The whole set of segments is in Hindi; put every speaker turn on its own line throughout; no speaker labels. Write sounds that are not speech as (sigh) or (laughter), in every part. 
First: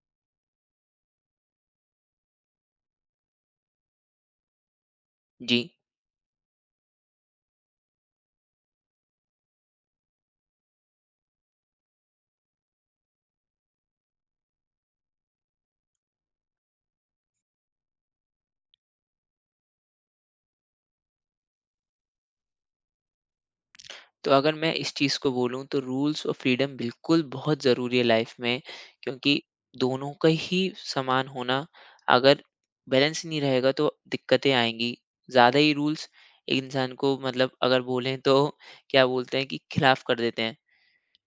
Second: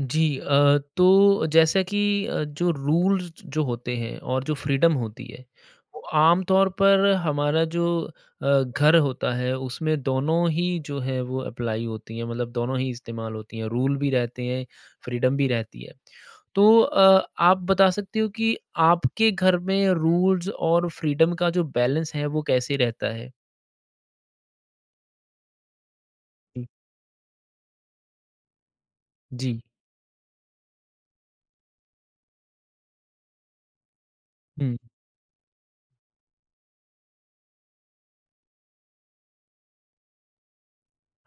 जी। तो जैसा कि जो रूल्स जो होते हैं और जो फ्रीडम होती है,
जी,
वो आम तौर पर हमारा जो घर होता है उसमें दोनों ही जो है वो अप्लाई होती हैं मतलब दोनों ही इस्तेमाल होती हैं, रूल भी रहते हैं, फ्रीडम भी रहती है। तो आप बता सकते हो कि आपके घर में रूल्स और फ्रीडम का जो बैलेंस है वो कैसे रहता है?
तो अगर मैं इस चीज़ को बोलूँ तो रूल्स और
जी,
फ्रीडम बिल्कुल बहुत ज़रूरी है लाइफ में, क्योंकि
जी।
दोनों का ही समान होना, अगर बैलेंस नहीं रहेगा तो दिक्कतें
हुँ,
आएँगी। ज़्यादा ही रूल्स एक इंसान को, मतलब अगर बोलें तो क्या बोलते हैं कि खिलाफ़ कर देते हैं,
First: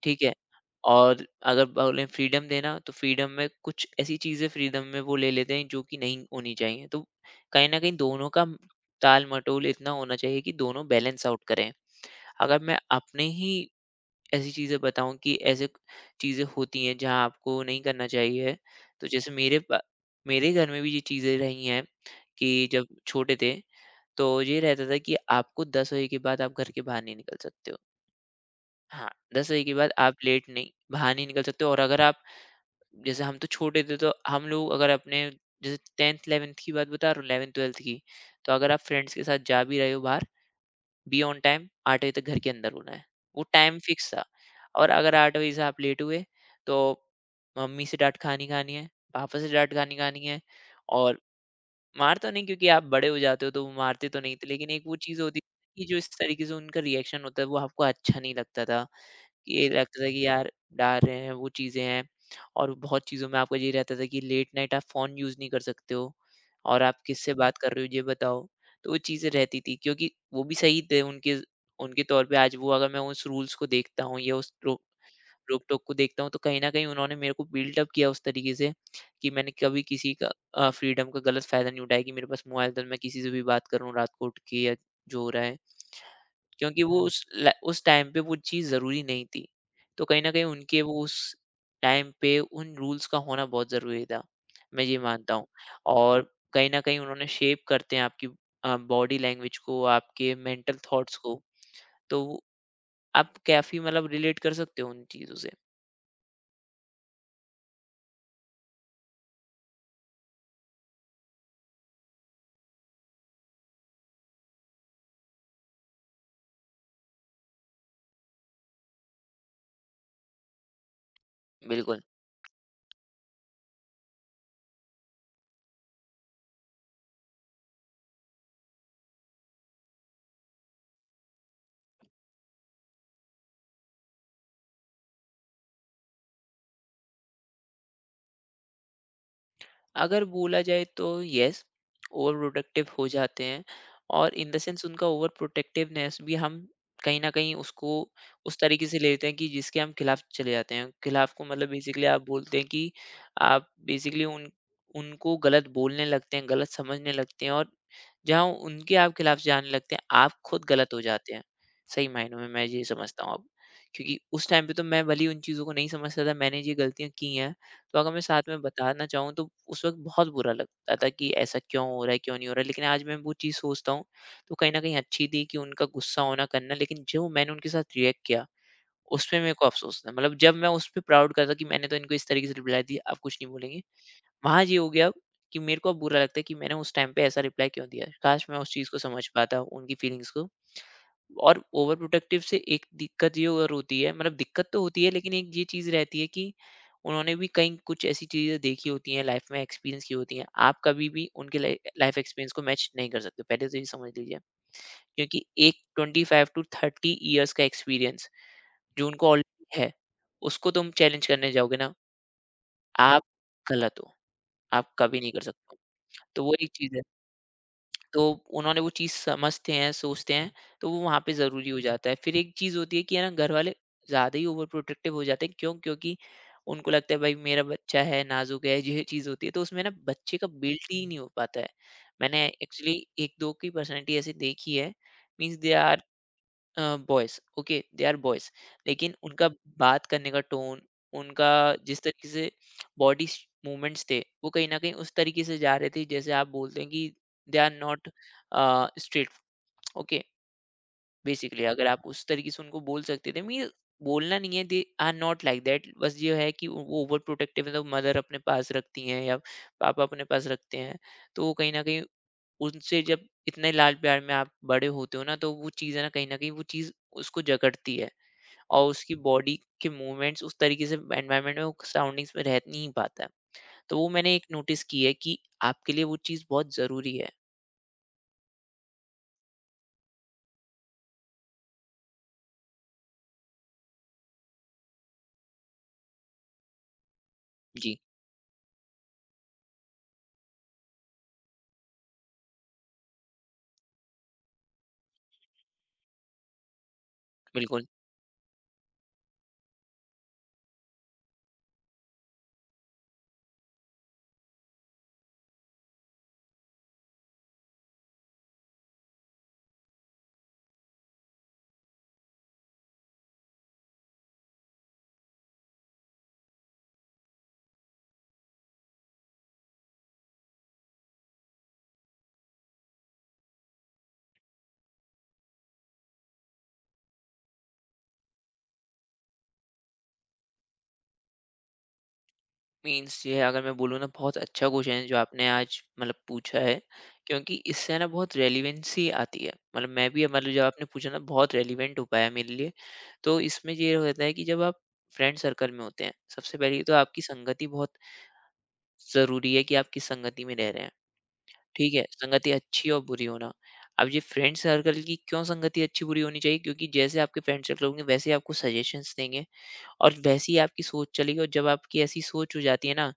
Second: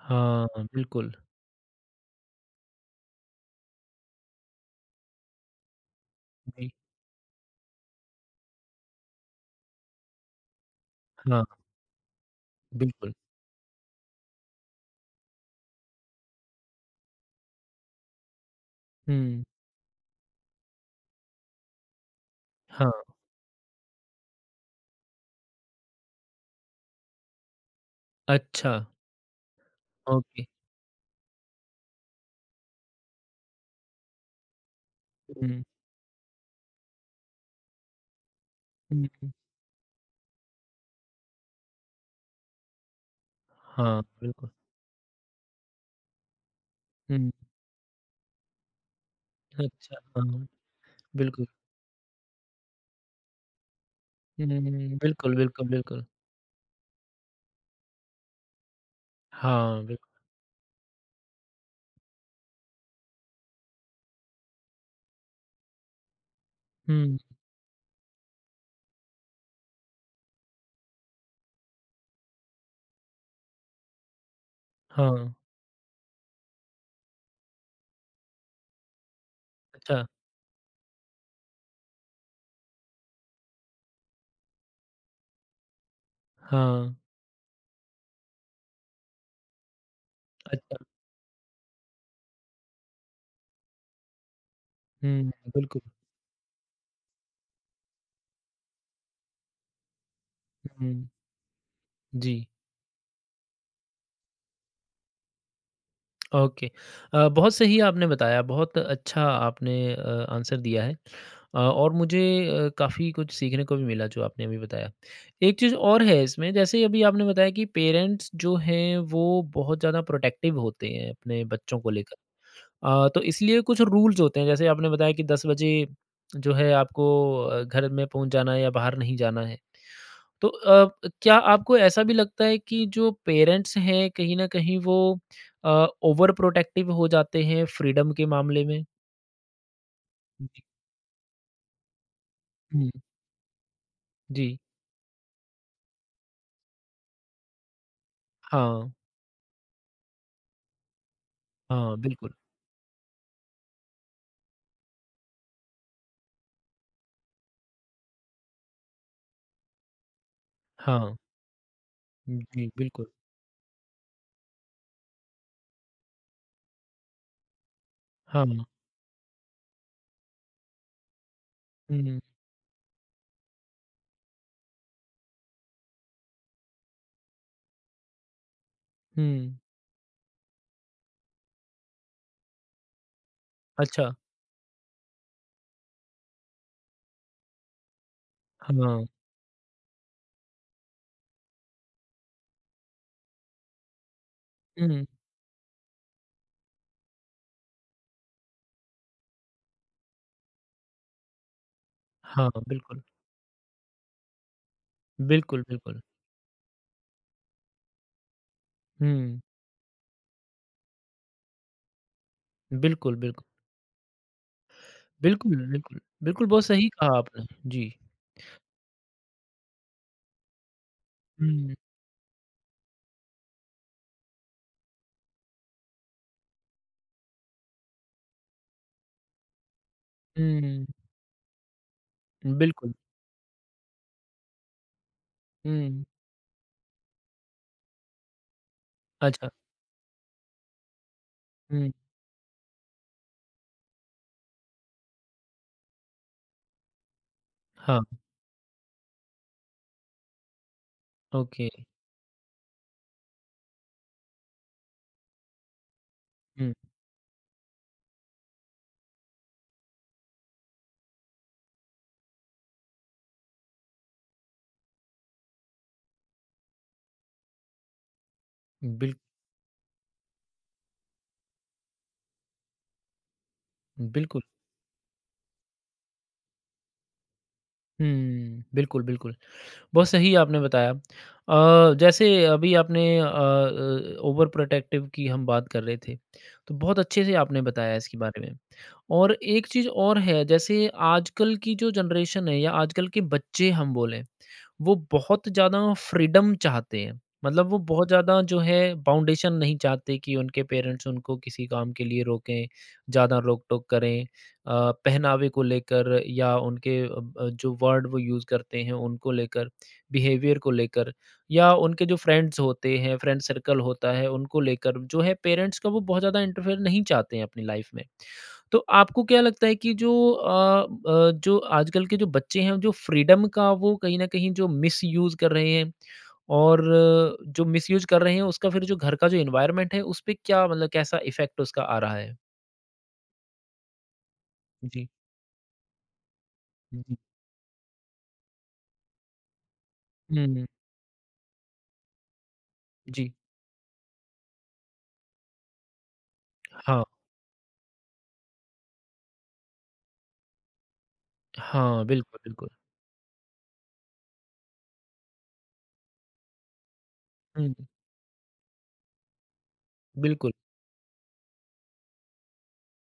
ठीक है?
हाँ, बिल्कुल।
और अगर बोलें फ्रीडम देना, तो फ्रीडम में कुछ ऐसी चीज़ें फ्रीडम में वो ले लेते हैं जो कि नहीं होनी
जी।
चाहिए। तो कहीं न कहीं दोनों का ताल-मटोल इतना होना चाहिए कि दोनों बैलेंस आउट
हाँ,
करें। अगर मैं
बिल्कुल।
अपने ही ऐसी चीज़ें बताऊँ कि ऐसे चीज़ें होती हैं जहाँ आपको नहीं करना चाहिए, तो जैसे
हुँ,
मेरे घर में भी ये चीज़ें रही हैं कि जब
हाँ,
छोटे थे, तो ये रहता था कि आपको 10 बजे के बाद आप घर के बाहर नहीं निकल सकते हो।
अच्छा।
हाँ, 10 बजे के बाद आप
ओके।
लेट नहीं बाहर नहीं निकल सकते हो और अगर आप, जैसे हम तो छोटे थे, तो हम लोग अगर अपने,
हुँ,
जैसे 10th 11th की बात बता रहा हूँ, 11th 12th की, तो अगर आप
हुँ,
फ्रेंड्स के
हुँ।
साथ जा भी रहे हो बाहर, बी ऑन टाइम 8 बजे तक घर के अंदर होना है। वो टाइम
हाँ,
फिक्स था
बिल्कुल।
और अगर 8 बजे से आप लेट हुए तो
हुँ,
मम्मी से डाँट खानी खानी है, पापा से डाँट खानी
अच्छा,
खानी है
हाँ,
और
बिल्कुल।
मार तो नहीं, क्योंकि आप बड़े हो जाते हो तो वो मारते तो नहीं
हुँ,
थे,
हुँ,
लेकिन एक वो
हुँ,
चीज़
बिल्कुल,
होती
बिल्कुल,
है कि जो
बिल्कुल।
इस तरीके से उनका रिएक्शन होता है वो आपको अच्छा नहीं लगता था। ये
हाँ,
लगता था
बिल्कुल।
कि यार डाल रहे हैं वो चीज़ें हैं, और बहुत चीज़ों में आपका ये रहता था कि लेट नाइट आप फ़ोन यूज़ नहीं कर सकते हो और आप
हुँ,
किससे बात कर रहे हो ये बताओ। तो वो चीज़ें रहती थी क्योंकि वो भी सही थे उनके उनके तौर पे। आज वो, अगर मैं उस रूल्स को देखता हूँ या उस
हाँ,
रोक-टोक को देखता हूँ तो कहीं न कहीं उन्होंने मेरे को बिल्ड अप किया उस तरीके से कि मैंने कभी
अच्छा,
किसी का फ्रीडम का गलत फ़ायदा नहीं उठाया कि मेरे पास मोबाइल था तो मैं किसी से भी बात कर रहा हूँ रात को उठ के या जो हो रहा है। क्योंकि
हाँ,
वो उस टाइम पे वो चीज़ ज़रूरी नहीं थी। तो कहीं न कहीं
अच्छा।
उनके वो उस टाइम पे उन रूल्स का होना बहुत ज़रूरी था, मैं ये
हुँ,
मानता हूँ।
बिल्कुल,
और कहीं न कहीं उन्होंने शेप करते हैं आपकी बॉडी लैंग्वेज को, आपके मेंटल
हुँ,
थॉट्स को,
जी,
तो आप काफ़ी, मतलब, रिलेट कर सकते हो उन चीज़ों से।
ओके। बहुत सही आपने बताया, बहुत अच्छा आपने आंसर दिया है और मुझे काफ़ी कुछ सीखने को भी मिला जो आपने अभी बताया। एक चीज़ और है इसमें, जैसे अभी आपने बताया कि पेरेंट्स जो हैं, वो बहुत ज़्यादा प्रोटेक्टिव होते हैं अपने बच्चों को
बिल्कुल।
लेकर। तो इसलिए कुछ रूल्स होते हैं जैसे आपने बताया कि 10 बजे जो है आपको घर में पहुँच जाना है या बाहर नहीं जाना है। तो क्या आपको ऐसा भी लगता है कि जो पेरेंट्स हैं कहीं न कहीं वो ओवर प्रोटेक्टिव हो जाते हैं फ्रीडम के मामले में?
अगर बोला
जी।
जाए तो यस, ओवर प्रोटेक्टिव
हुँ,
हो जाते हैं और इन द
जी।
सेंस उनका ओवर प्रोटेक्टिवनेस भी हम कहीं ना कहीं उसको उस तरीके
हाँ,
से ले लेते हैं कि जिसके हम खिलाफ चले जाते हैं। खिलाफ को, मतलब
हाँ,
बेसिकली आप
बिल्कुल।
बोलते हैं कि आप बेसिकली उन उनको गलत बोलने लगते हैं, गलत समझने लगते हैं और जहाँ उनके आप खिलाफ जाने लगते हैं आप खुद गलत हो
हाँ,
जाते हैं, सही मायनों में मैं
जी,
ये
बिल्कुल।
समझता हूँ अब। क्योंकि उस टाइम पे तो मैं भली उन चीज़ों को नहीं समझता था, मैंने ये गलतियाँ की हैं। तो अगर मैं
हाँ,
साथ में
हुँ,
बताना चाहूँ तो उस वक़्त बहुत बुरा लगता था कि ऐसा क्यों हो रहा है, क्यों नहीं हो रहा है। लेकिन आज मैं वो चीज़ सोचता हूँ तो कहीं न कहीं अच्छी थी कि उनका गुस्सा होना करना, लेकिन जो मैंने उनके साथ रिएक्ट किया,
हुँ।
उसपे मेरे को अफ़सोस था। मतलब जब मैं उसपे प्राउड करता कि मैंने तो इनको इस तरीके से रिप्लाई दी, अब कुछ नहीं बोलेंगे।
अच्छा,
वहाँ ये हो गया कि मेरे को अब बुरा लगता है कि मैंने उस टाइम पे ऐसा रिप्लाई क्यों दिया। काश मैं उस चीज़ को
हाँ,
समझ पाता, उनकी फीलिंग्स को। और ओवर प्रोटेक्टिव से एक दिक्कत ये और होती है, मतलब दिक्कत तो होती
हुँ,
है, लेकिन एक ये चीज़ रहती है कि उन्होंने भी कई कुछ ऐसी चीज़ें देखी होती हैं लाइफ में, एक्सपीरियंस की होती हैं, आप कभी भी उनके लाइफ
हाँ,
एक्सपीरियंस को मैच
बिल्कुल।
नहीं कर सकते, पहले तो ये समझ लीजिए, क्योंकि
बिल्कुल,
एक
बिल्कुल।
25 to 30 years का एक्सपीरियंस जो उनको
हुँ,
ऑलरेडी है, उसको तुम चैलेंज करने जाओगे ना,
बिल्कुल,
आप
बिल्कुल।
गलत हो, आप कभी नहीं कर
बिल्कुल,
सकते
बिल्कुल।
हो। तो
बिल्कुल,
वो
बहुत
एक
सही
चीज़,
कहा आपने। जी।
तो उन्होंने वो चीज़ समझते हैं, सोचते हैं, तो वो वहाँ पे ज़रूरी
हुँ,
हो जाता है। फिर एक चीज़ होती है कि है ना, घर वाले ज़्यादा ही ओवर प्रोटेक्टिव हो जाते हैं। क्यों? क्योंकि उनको लगता है भाई मेरा बच्चा है, नाज़ुक है, ये चीज़ होती है। तो उसमें ना बच्चे का
हुँ,
बिल्ट ही नहीं हो पाता है। मैंने
बिल्कुल।
एक्चुअली 1-2 की पर्सनैलिटी ऐसी देखी है, means they are
hmm,
boys, okay, they are boys, लेकिन उनका
अच्छा।
बात करने का टोन, उनका
हुँ,
जिस तरीके से बॉडी मूवमेंट्स थे, वो कहीं ना कहीं उस तरीके से जा रहे थे जैसे आप बोलते हैं कि दे आर
हाँ,
not straight, okay, basically
okay.
अगर आप उस तरीके से उनको बोल सकते थे। मीन, बोलना नहीं है they are not like that, बस ये है कि
हुँ,
वो ओवर प्रोटेक्टिव, मतलब मदर अपने पास रखती हैं या पापा अपने पास रखते हैं, तो वो कहीं ना कहीं उनसे जब इतने लाड़ प्यार में आप बड़े होते हो ना, तो वो चीज़ है ना, कहीं न कहीं वो चीज़ उसको जकड़ती है और
बिल
उसकी बॉडी के मूवमेंट्स उस तरीके से एनवायरनमेंट में वो सराउंडिंग्स में रह नहीं पाता है। तो वो मैंने
बिल्कुल।
एक नोटिस की है कि आपके लिए वो चीज़ बहुत ज़रूरी है।
हुँ, बिल्कुल, बिल्कुल। बहुत सही आपने बताया। जैसे अभी आपने ओवर प्रोटेक्टिव की हम बात कर रहे थे, तो बहुत अच्छे से आपने बताया
जी,
इसके बारे में। और एक चीज़ और है, जैसे आजकल की जो जनरेशन है या आजकल के बच्चे हम बोलें, वो बहुत ज़्यादा फ्रीडम चाहते हैं। मतलब वो
बिल्कुल।
बहुत ज़्यादा जो है बाउंडेशन नहीं चाहते कि उनके पेरेंट्स उनको किसी काम के लिए रोकें, ज़्यादा रोक-टोक करें। पहनावे को लेकर या उनके अ, ब जो वर्ड वो यूज़ करते हैं, उनको लेकर। बिहेवियर को लेकर या उनके जो फ्रेंड्स होते हैं फ्रेंड सर्कल होता है उनको लेकर जो है पेरेंट्स का वो बहुत ज़्यादा इंटरफेयर नहीं चाहते हैं अपनी लाइफ में। तो आपको क्या लगता है कि जो अ, ब जो आजकल के जो बच्चे हैं जो फ्रीडम का वो कहीं न कहीं जो मिसयूज़ कर रहे हैं और जो मिसयूज़ कर रहे हैं उसका फिर जो घर का जो एनवायरनमेंट है उसपे क्या मतलब कैसा इफ़ेक्ट उसका आ रहा है?
मीन्स ये है, अगर मैं बोलूँ ना, बहुत अच्छा क्वेश्चन है
जी।
जो आपने आज, मतलब, पूछा है,
जी।
क्योंकि इससे ना बहुत रेलिवेंसी आती है। मतलब मैं भी, मतलब जब
हुँ,
आपने पूछा ना बहुत रेलिवेंट हो पाया मेरे लिए।
जी।
तो इसमें ये होता है कि जब आप फ्रेंड सर्कल में होते हैं, सबसे पहले तो
हाँ,
आपकी संगति बहुत ज़रूरी है कि आप किस संगति में रह रहे हैं। ठीक है,
हाँ, बिल्कुल,
संगति
बिल्कुल।
अच्छी और बुरी होना, अब ये फ्रेंड सर्कल की क्यों संगति अच्छी बुरी होनी चाहिए, क्योंकि जैसे आपके फ्रेंड
हुँ,
सर्कल होंगे वैसे ही आपको सजेशंस देंगे और वैसी
बिल्कुल,
ही आपकी सोच चलेगी। और जब आपकी ऐसी सोच हो जाती है ना,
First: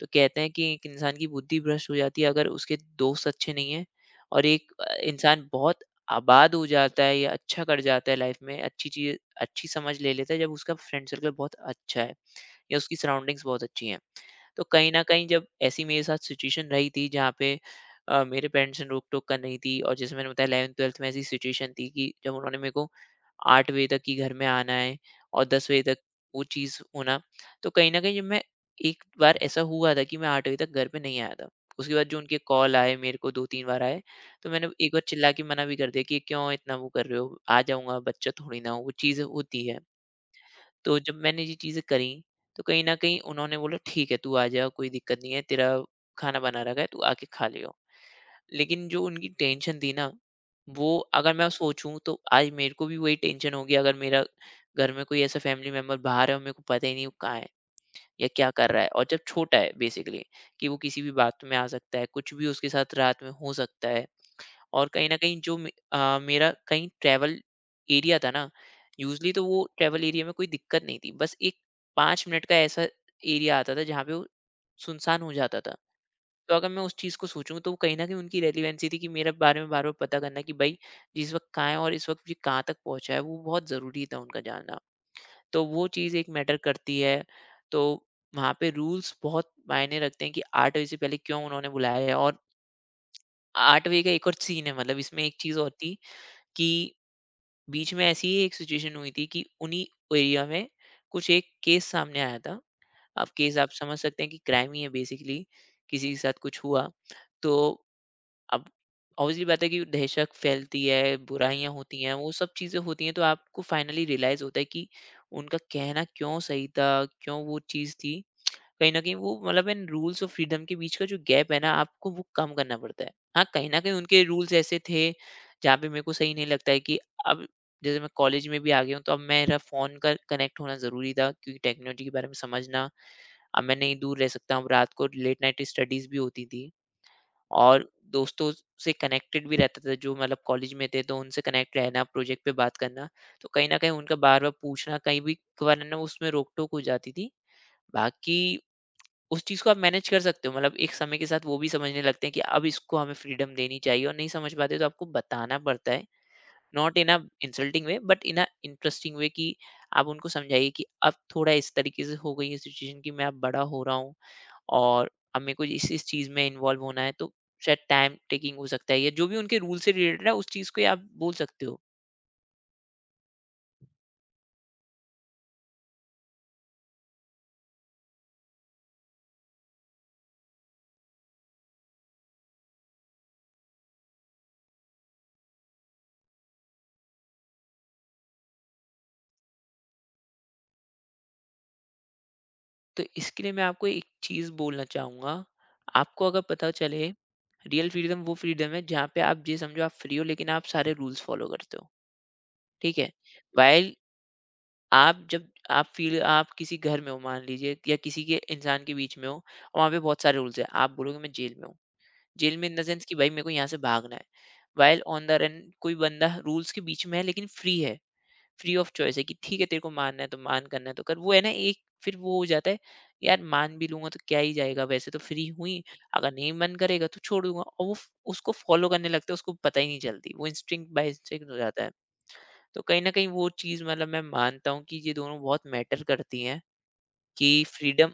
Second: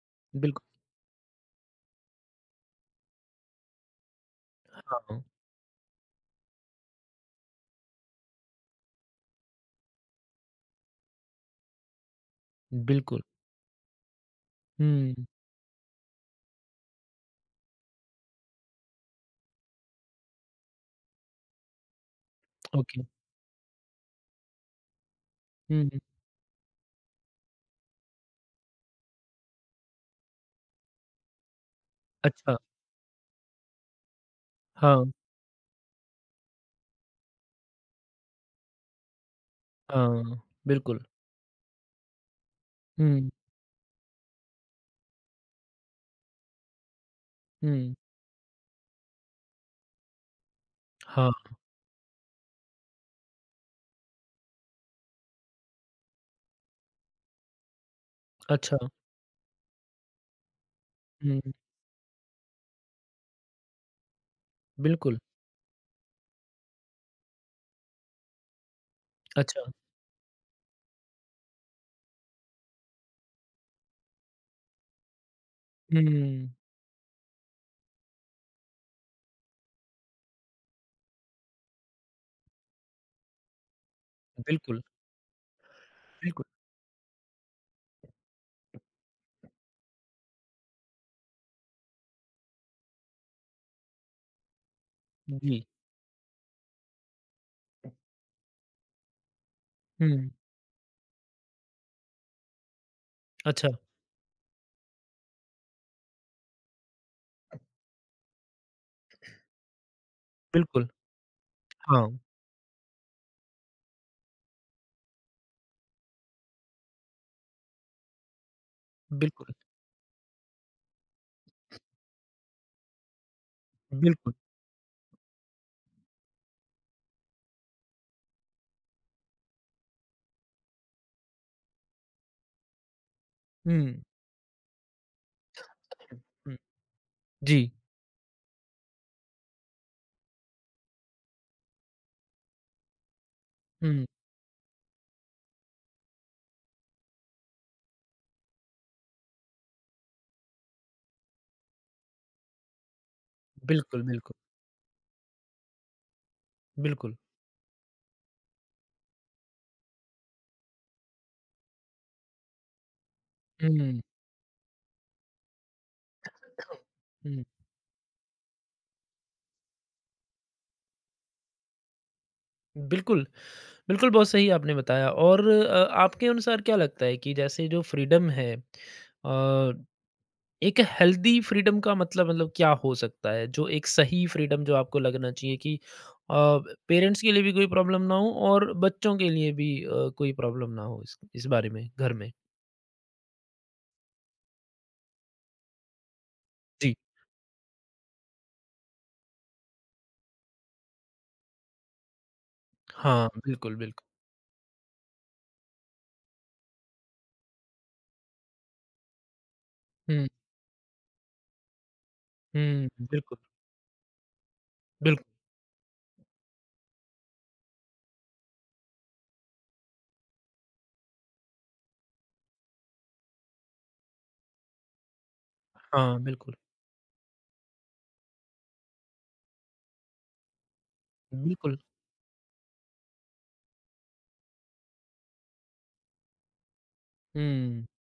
तो कहते हैं
बिल्कुल।
कि एक इंसान की बुद्धि भ्रष्ट हो जाती है अगर उसके दोस्त अच्छे नहीं हैं, और एक
हाँ,
इंसान बहुत आबाद हो जाता है या अच्छा कर जाता है लाइफ में, अच्छी चीज़, अच्छी समझ ले लेता है जब उसका फ्रेंड सर्कल बहुत अच्छा है या उसकी
बिल्कुल।
सराउंडिंग्स बहुत अच्छी हैं। तो कहीं न
हुँ।
कहीं जब ऐसी मेरे साथ सिचुएशन रही थी जहाँ पे मेरे पेरेंट्स ने रोक-टोक कर नहीं थी, और जैसे मैंने बताया 11th-12th में ऐसी सिचुएशन थी कि जब उन्होंने मेरे को
ओके।
8 बजे तक ही घर में आना है और 10 बजे
हुँ,
तक
हुँ।
वो चीज़ होना, तो कहीं न कहीं जब मैं, एक बार ऐसा हुआ था कि मैं 8 बजे तक घर पे नहीं आया था। उसके बाद जो उनके
अच्छा।
कॉल आए मेरे को 2-3 बार आए, तो मैंने एक बार
हाँ,
चिल्ला के मना भी कर दिया कि, "क्यों इतना वो कर रहे हो? आ जाऊँगा, बच्चा थोड़ी ना हूँ।" वो चीज़ें होती है।
हाँ,
तो
बिल्कुल।
जब मैंने ये चीज़ें करी, तो कहीं न कहीं
हुँ,
उन्होंने बोला ठीक है तू आ जा, कोई दिक्कत नहीं है, तेरा खाना बना रखा है, तू आके खा लियो।
हुँ।
लेकिन जो उनकी टेंशन थी ना, वो
हाँ,
अगर मैं सोचूँ तो आज मेरे को भी वही टेंशन होगी, अगर मेरा घर में कोई ऐसा फैमिली मेंबर बाहर है और मेरे को पता ही नहीं वो कहाँ है या क्या कर
अच्छा।
रहा है, और जब छोटा है बेसिकली, कि वो किसी भी बात
हुँ,
में आ सकता है, कुछ भी उसके साथ रात में हो सकता है। और कहीं न
बिल्कुल।
कहीं जो मेरा कहीं ट्रैवल एरिया था ना, यूज़ुअली तो
अच्छा।
वो ट्रैवल एरिया में कोई दिक्कत नहीं थी। बस एक 5 मिनट का ऐसा एरिया आता था जहाँ पे वो सुनसान हो जाता था।
हुँ,
तो अगर मैं उस चीज़ को सोचूँ तो कहीं न कहीं उनकी रेलेवेंसी थी कि मेरे बारे में बार-बार पता करना कि भई जिस वक़्त कहाँ है और इस वक़्त ये कहाँ तक पहुँचा है, वो बहुत ज़रूरी था उनका जानना।
बिल्कुल,
तो वो चीज़ एक
बिल्कुल।
मैटर करती है। तो वहाँ पे रूल्स बहुत मायने रखते हैं कि 8 बजे से पहले क्यों उन्होंने बुलाया है। और 8 बजे का एक और सीन है, मतलब इसमें एक चीज़
जी।
और थी कि बीच में ऐसी ही एक सिचुएशन हुई थी कि उन्हीं
हुँ,
एरिया में कुछ एक केस सामने आया था। अब केस
अच्छा,
आप समझ सकते हैं कि क्राइम ही है बेसिकली, किसी के साथ कुछ हुआ। तो अब ऑब्वियसली बात है कि दहशत फैलती
बिल्कुल।
है, बुराइयाँ होती
हाँ,
हैं, वो सब चीज़ें होती हैं, तो आपको फाइनली रियलाइज़ होता है कि उनका कहना क्यों सही था, क्यों वो चीज़ थी, कहीं न कहीं वो,
बिल्कुल,
मतलब इन रूल्स और फ्रीडम के बीच का जो गैप है ना, आपको वो कम करना पड़ता है। हाँ, कहीं न कहीं उनके
बिल्कुल।
रूल्स ऐसे थे, जहाँ पे मेरे को सही नहीं लगता है कि अब जैसे मैं कॉलेज में भी आ गया हूँ, तो अब मेरा फ़ोन का कनेक्ट होना ज़रूरी था, क्योंकि टेक्नोलॉजी के बारे में समझना, अब मैं नहीं
हुँ,
दूर रह सकता हूँ। रात को लेट नाइट स्टडीज़ भी होती
हुँ।
थी
जी।
और दोस्तों से कनेक्टेड भी रहता था, जो मतलब कॉलेज में थे, तो उनसे कनेक्ट रहना, प्रोजेक्ट पे बात करना। तो कहीं न कहीं
हुँ,
उनका बार-बार पूछना, कहीं भी वरना उसमें रोक-टोक हो जाती थी। बाकी उस चीज़ को आप मैनेज कर सकते हो। मतलब एक समय के साथ वो भी समझने लगते हैं कि अब इसको हमें फ्रीडम देनी
बिल्कुल,
चाहिए, और नहीं
बिल्कुल,
समझ पाते तो आपको बताना पड़ता है। नॉट इन
बिल्कुल।
A insulting way, but in a interesting way, कि आप उनको समझाइए कि अब थोड़ा इस तरीके से हो गई है सिचुएशन कि मैं अब बड़ा हो रहा
हुँ,
हूँ और अब मेरे को इस चीज़ में इन्वॉल्व होना है, तो
हुँ,
शायद टाइम टेकिंग हो सकता है, या जो भी उनके रूल से रिलेटेड है उस चीज़ को ही आप बोल सकते हो।
बिल्कुल, बिल्कुल बहुत सही आपने बताया और आपके अनुसार क्या लगता है कि जैसे जो फ्रीडम है अ एक हेल्दी फ्रीडम का मतलब क्या हो सकता है? जो एक सही फ्रीडम जो आपको लगना चाहिए कि अ, पेरेंट्स के लिए भी कोई प्रॉब्लम ना हो और बच्चों के लिए भी कोई प्रॉब्लम ना हो इस बारे में घर में?
तो इसके लिए मैं आपको एक चीज़ बोलना चाहूँगा, आपको अगर पता
जी।
चले, रियल फ्रीडम वो फ्रीडम है जहाँ पे आप ये समझो आप फ्री हो, लेकिन आप सारे रूल्स फ़ॉलो करते हो, ठीक है?
हाँ, बिल्कुल, बिल्कुल।
व्हाइल आप फील आप किसी घर में हो, मान लीजिए, या किसी के, इंसान के बीच में हो और वहाँ पे बहुत
हुँ,
सारे रूल्स हैं, आप बोलोगे मैं जेल में हूँ। जेल में इन द
हुँ,
सेंस कि भाई
बिल्कुल,
मेरे को यहाँ से भागना है। व्हाइल
बिल्कुल।
ऑन द रन कोई बंदा रूल्स के बीच में है लेकिन फ्री है। फ्री ऑफ चॉइस है कि ठीक है, तेरे को मानना है तो मान, करना है तो कर। वो है ना, एक फिर वो हो जाता है, यार मान भी लूंगा तो क्या ही जाएगा, वैसे तो फ्री हुई।
हाँ,
अगर नहीं
बिल्कुल,
मन करेगा तो छोड़ दूंगा, और उसको फॉलो करने लगता है, उसको पता ही नहीं चलती, वो इंस्टिंक्ट बाय इंस्टिंक्ट हो
बिल्कुल।
जाता है। तो कहीं ना कहीं वो चीज़, मतलब मैं मानता हूँ कि ये दोनों बहुत मैटर करती हैं कि
हुँ,
फ्रीडम,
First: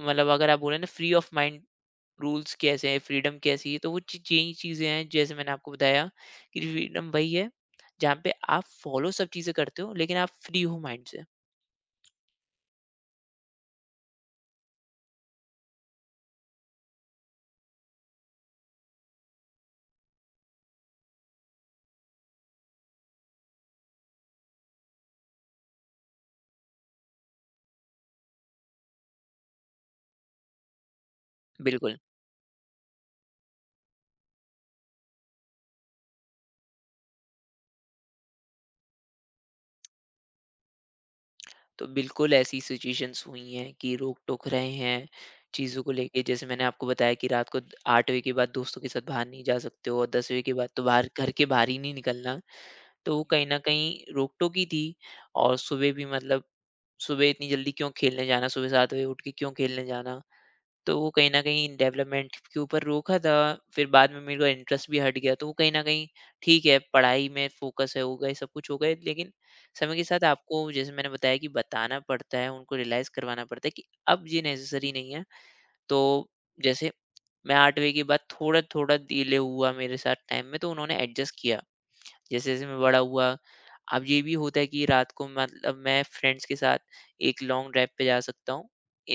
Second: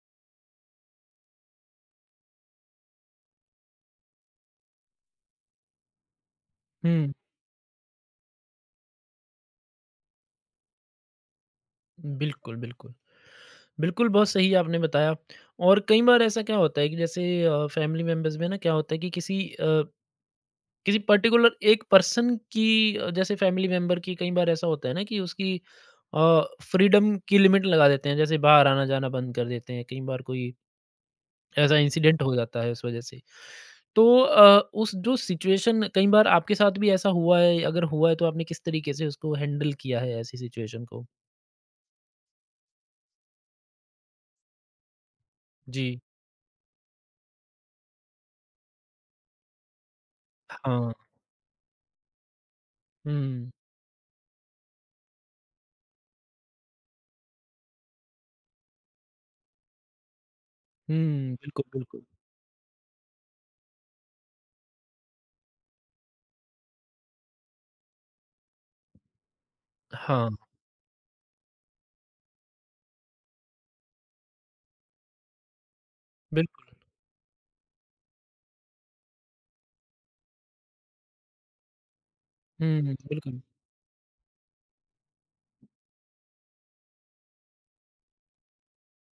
मतलब अगर आप बोले ना, फ्री ऑफ माइंड, रूल्स कैसे हैं, फ्रीडम कैसी है, तो यही चीज़ें हैं, जैसे मैंने आपको बताया कि फ्रीडम
हुँ,
वही है जहाँ पे आप फॉलो सब चीज़ें करते हो, लेकिन आप फ्री हो माइंड से।
बिल्कुल, बिल्कुल। बिल्कुल, बहुत सही आपने बताया और कई बार ऐसा क्या होता है कि जैसे फैमिली मेंबर्स में ना क्या होता है कि किसी पर्टिकुलर एक पर्सन की जैसे फैमिली मेंबर की कई बार ऐसा होता है ना कि उसकी फ्रीडम की लिमिट लगा देते हैं जैसे बाहर आना जाना बंद कर देते हैं कई बार कोई ऐसा
बिल्कुल।
इंसिडेंट हो जाता है उस वजह से तो उस जो सिचुएशन कई बार आपके साथ भी ऐसा हुआ है अगर हुआ है तो आपने किस तरीके से उसको हैंडल किया है ऐसी सिचुएशन को?
तो बिल्कुल ऐसी सिचुएशंस हुई हैं कि रोक-टोक रहे हैं, चीज़ों
जी।
को लेके, जैसे मैंने आपको बताया कि रात को 8 बजे के बाद दोस्तों के साथ बाहर नहीं जा सकते हो, और 10 बजे के बाद तो
हाँ।
बाहर, घर के बाहर ही नहीं निकलना। तो वो कहीं
हम्म,
न कहीं रोक-टोक ही थी। और सुबह भी, मतलब सुबह इतनी जल्दी क्यों खेलने जाना, सुबह 7 बजे उठ के क्यों खेलने जाना? तो वो कहीं
हम्म।
न
बिल्कुल,
कहीं
बिल्कुल।
डेवलपमेंट के ऊपर रोका था। फिर बाद में मेरे को इंटरेस्ट भी हट गया, तो वो कहीं न कहीं ठीक है, पढ़ाई में फ़ोकस हो गए, सब कुछ हो गए, लेकिन समय के साथ
हाँ।
आपको, जैसे मैंने बताया, कि बताना पड़ता है, उनको रियलाइज़ करवाना पड़ता है कि अब ये नेसेसरी नहीं है। तो
बिल्कुल।
जैसे मैं 8वीं के बाद थोड़ा-थोड़ा डिले हुआ मेरे साथ टाइम में, तो उन्होंने एडजस्ट किया। जैसे जैसे मैं
हम्म।
बड़ा हुआ,
बिल्कुल।
अब ये भी होता है कि रात को, मतलब मैं फ्रेंड्स के साथ एक लॉन्ग ड्राइव पे जा सकता हूँ,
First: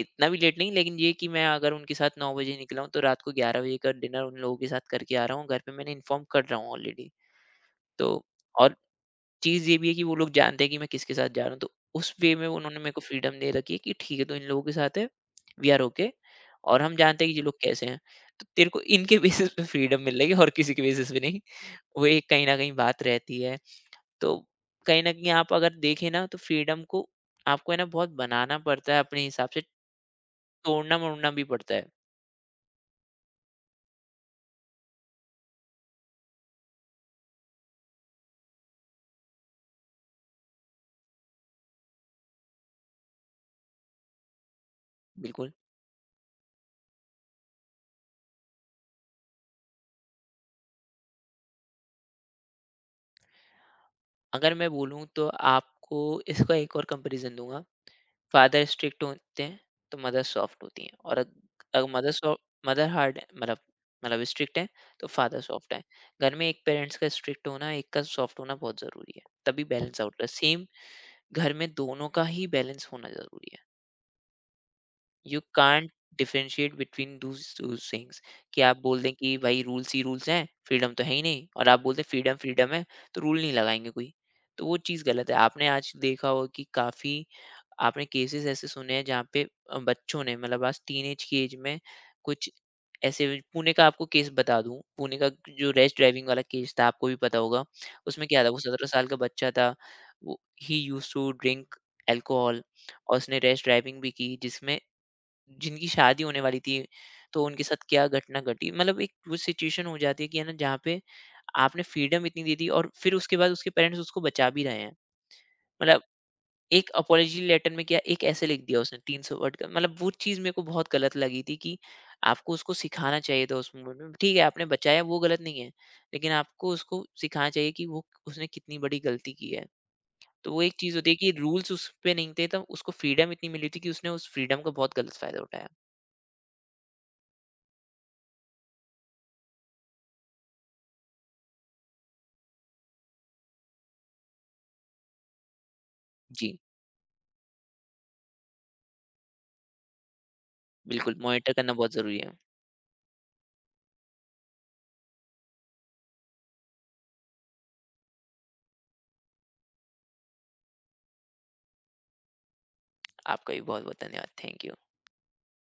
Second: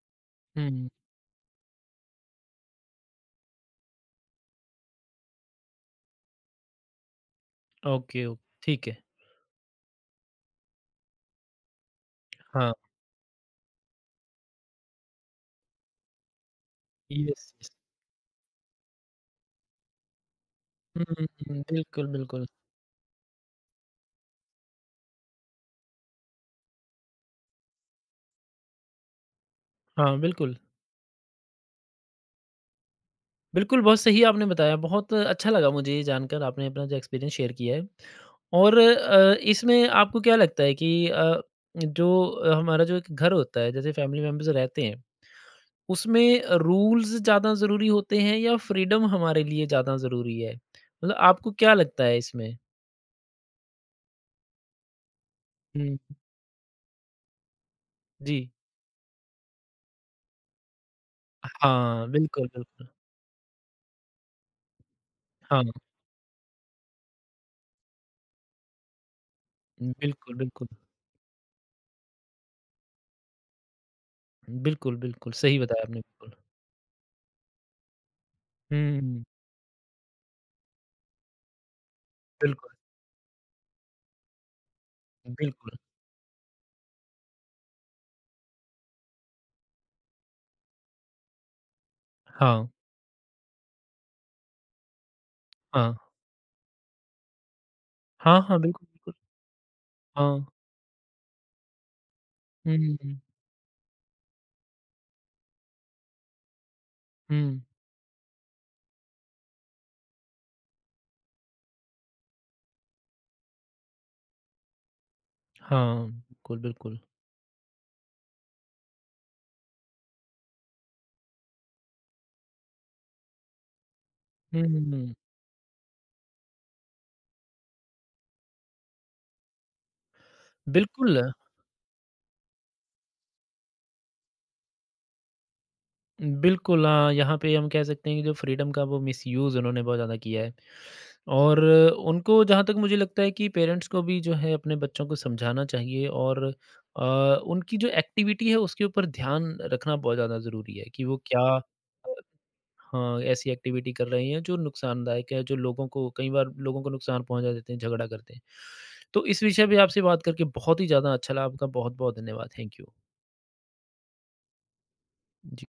इतना भी लेट नहीं,
हम्म।
लेकिन ये कि मैं अगर उनके साथ 9 बजे निकला हूँ तो रात को 11 बजे का डिनर उन लोगों के साथ करके आ रहा हूँ, घर पे मैंने इन्फॉर्म कर रहा हूँ ऑलरेडी।
ओके,
तो
ओके।
और
ठीक है।
चीज़ ये भी है कि वो लोग जानते हैं कि मैं किसके साथ जा रहा हूँ, तो उस वे में
हाँ।
उन्होंने मेरे को फ्रीडम दे रखी है कि ठीक है, तो इन लोगों के साथ है, वी आर ओके। और हम जानते हैं कि ये
यस।
लोग कैसे हैं, तो तेरे को इनके (laughs) बेसिस पे फ्रीडम मिल रही है, और किसी के
हुँ,
बेसिस पे
हुँ,
नहीं।
हुँ।
वो
बिल्कुल,
एक कहीं
बिल्कुल।
ना कहीं बात रहती है। तो कहीं न कहीं आप अगर देखें ना, तो फ्रीडम को आपको, है ना, बहुत बनाना पड़ता है अपने हिसाब से,
हाँ, बिल्कुल।
तोड़ना-मोड़ना भी पड़ता है।
बिल्कुल, बहुत सही आपने बताया, बहुत अच्छा लगा मुझे ये जानकर आपने अपना जो एक्सपीरियंस शेयर किया है। और इसमें आपको क्या लगता है कि जो हमारा जो एक घर होता है, जैसे फैमिली मेंबर्स रहते हैं,
बिल्कुल,
उसमें रूल्स ज़्यादा ज़रूरी होते हैं या फ्रीडम हमारे लिए ज़्यादा ज़रूरी है? मतलब आपको क्या लगता है इसमें?
अगर मैं बोलूँ तो
हुँ,
आपको इसका एक और कंपैरिज़न दूँगा।
जी।
फ़ादर स्ट्रिक्ट होते हैं, तो मदर सॉफ्ट होती हैं, और अग अगर
हाँ, बिल्कुल, बिल्कुल।
मदर हार्ड है, मतलब स्ट्रिक्ट हैं, तो फ़ादर
हाँ,
सॉफ्ट हैं। घर में एक पेरेंट्स का स्ट्रिक्ट होना, एक का सॉफ्ट होना बहुत ज़रूरी है, तभी बैलेंस आउट है।
बिल्कुल,
सेम
बिल्कुल।
घर में दोनों का ही बैलेंस होना ज़रूरी है।
बिल्कुल, बिल्कुल,
यू
सही बताया
कांट
आपने, बिल्कुल।
Differentiate between those two things, कि आप बोल दें
हुँ,
कि भाई रूल्स ही रूल्स हैं, फ्रीडम तो है ही नहीं, और आप बोल दें फ्रीडम
बिल्कुल,
फ्रीडम है, तो रूल नहीं लगाएंगे कोई। तो वो चीज़ गलत है। आपने
बिल्कुल।
आज देखा होगा कि काफ़ी आपने केसेस ऐसे सुने हैं, जहाँ पे बच्चों ने, मतलब आज टीनेज की एज में, कुछ
हाँ,
ऐसे, पुणे का आपको केस बता दूं, पुणे का जो
हाँ।
रैश ड्राइविंग वाला केस था, आपको भी पता होगा। उसमें
हाँ,
क्या था, वो
हाँ,
सत्रह
बिल्कुल,
साल
बिल्कुल।
का बच्चा था, वो
हाँ।
ही used to drink alcohol,
hmm, hmm,
और
हुँ।
उसने रैश ड्राइविंग भी की, जिसमें जिनकी शादी होने वाली थी, तो
हुँ।
उनके साथ क्या घटना घटी। मतलब एक वो सिचुएशन हो जाती है कि, है ना, जहाँ पे आपने फ्रीडम इतनी दे दी और फिर उसके बाद उसके पेरेंट्स उसको बचा भी रहे हैं। मतलब
हाँ, बिल्कुल,
एक
बिल्कुल।
अपॉलजी लेटर में क्या एक ऐसे लिख दिया उसने, 300 वर्ड का। मतलब वो चीज़ मेरे को बहुत गलत लगी थी कि आपको उसको सिखाना चाहिए था उस मोमेंट में। ठीक है,
हुँ,
आपने
हुँ,
बचाया
हुँ।
वो गलत नहीं है, लेकिन आपको उसको सिखाना चाहिए कि वो उसने कितनी बड़ी गलती की है। तो वो एक चीज़ होती है
बिल्कुल,
कि रूल्स उस पे नहीं थे, तो उसको फ्रीडम इतनी मिली थी कि उसने उस फ्रीडम का बहुत गलत फ़ायदा उठाया।
बिल्कुल हाँ, यहाँ पे हम कह सकते हैं कि जो फ्रीडम का वो मिसयूज़ उन्होंने बहुत ज़्यादा किया है। और उनको जहाँ तक मुझे लगता है कि पेरेंट्स को भी जो है अपने बच्चों को समझाना चाहिए और
जी।
अ, उनकी जो एक्टिविटी है उसके ऊपर ध्यान रखना बहुत ज़्यादा ज़रूरी है कि
बिल्कुल
वो क्या,
मॉनिटर करना बहुत ज़रूरी है।
हाँ, ऐसी एक्टिविटी कर रही हैं जो नुकसानदायक है, जो लोगों को कई बार लोगों को नुकसान पहुँचा देते हैं, झगड़ा करते हैं। तो इस विषय पे आपसे बात करके बहुत ही ज़्यादा अच्छा लगा। आपका बहुत-बहुत धन्यवाद। Thank you.
आपका भी बहुत-बहुत धन्यवाद। Thank you.
जी।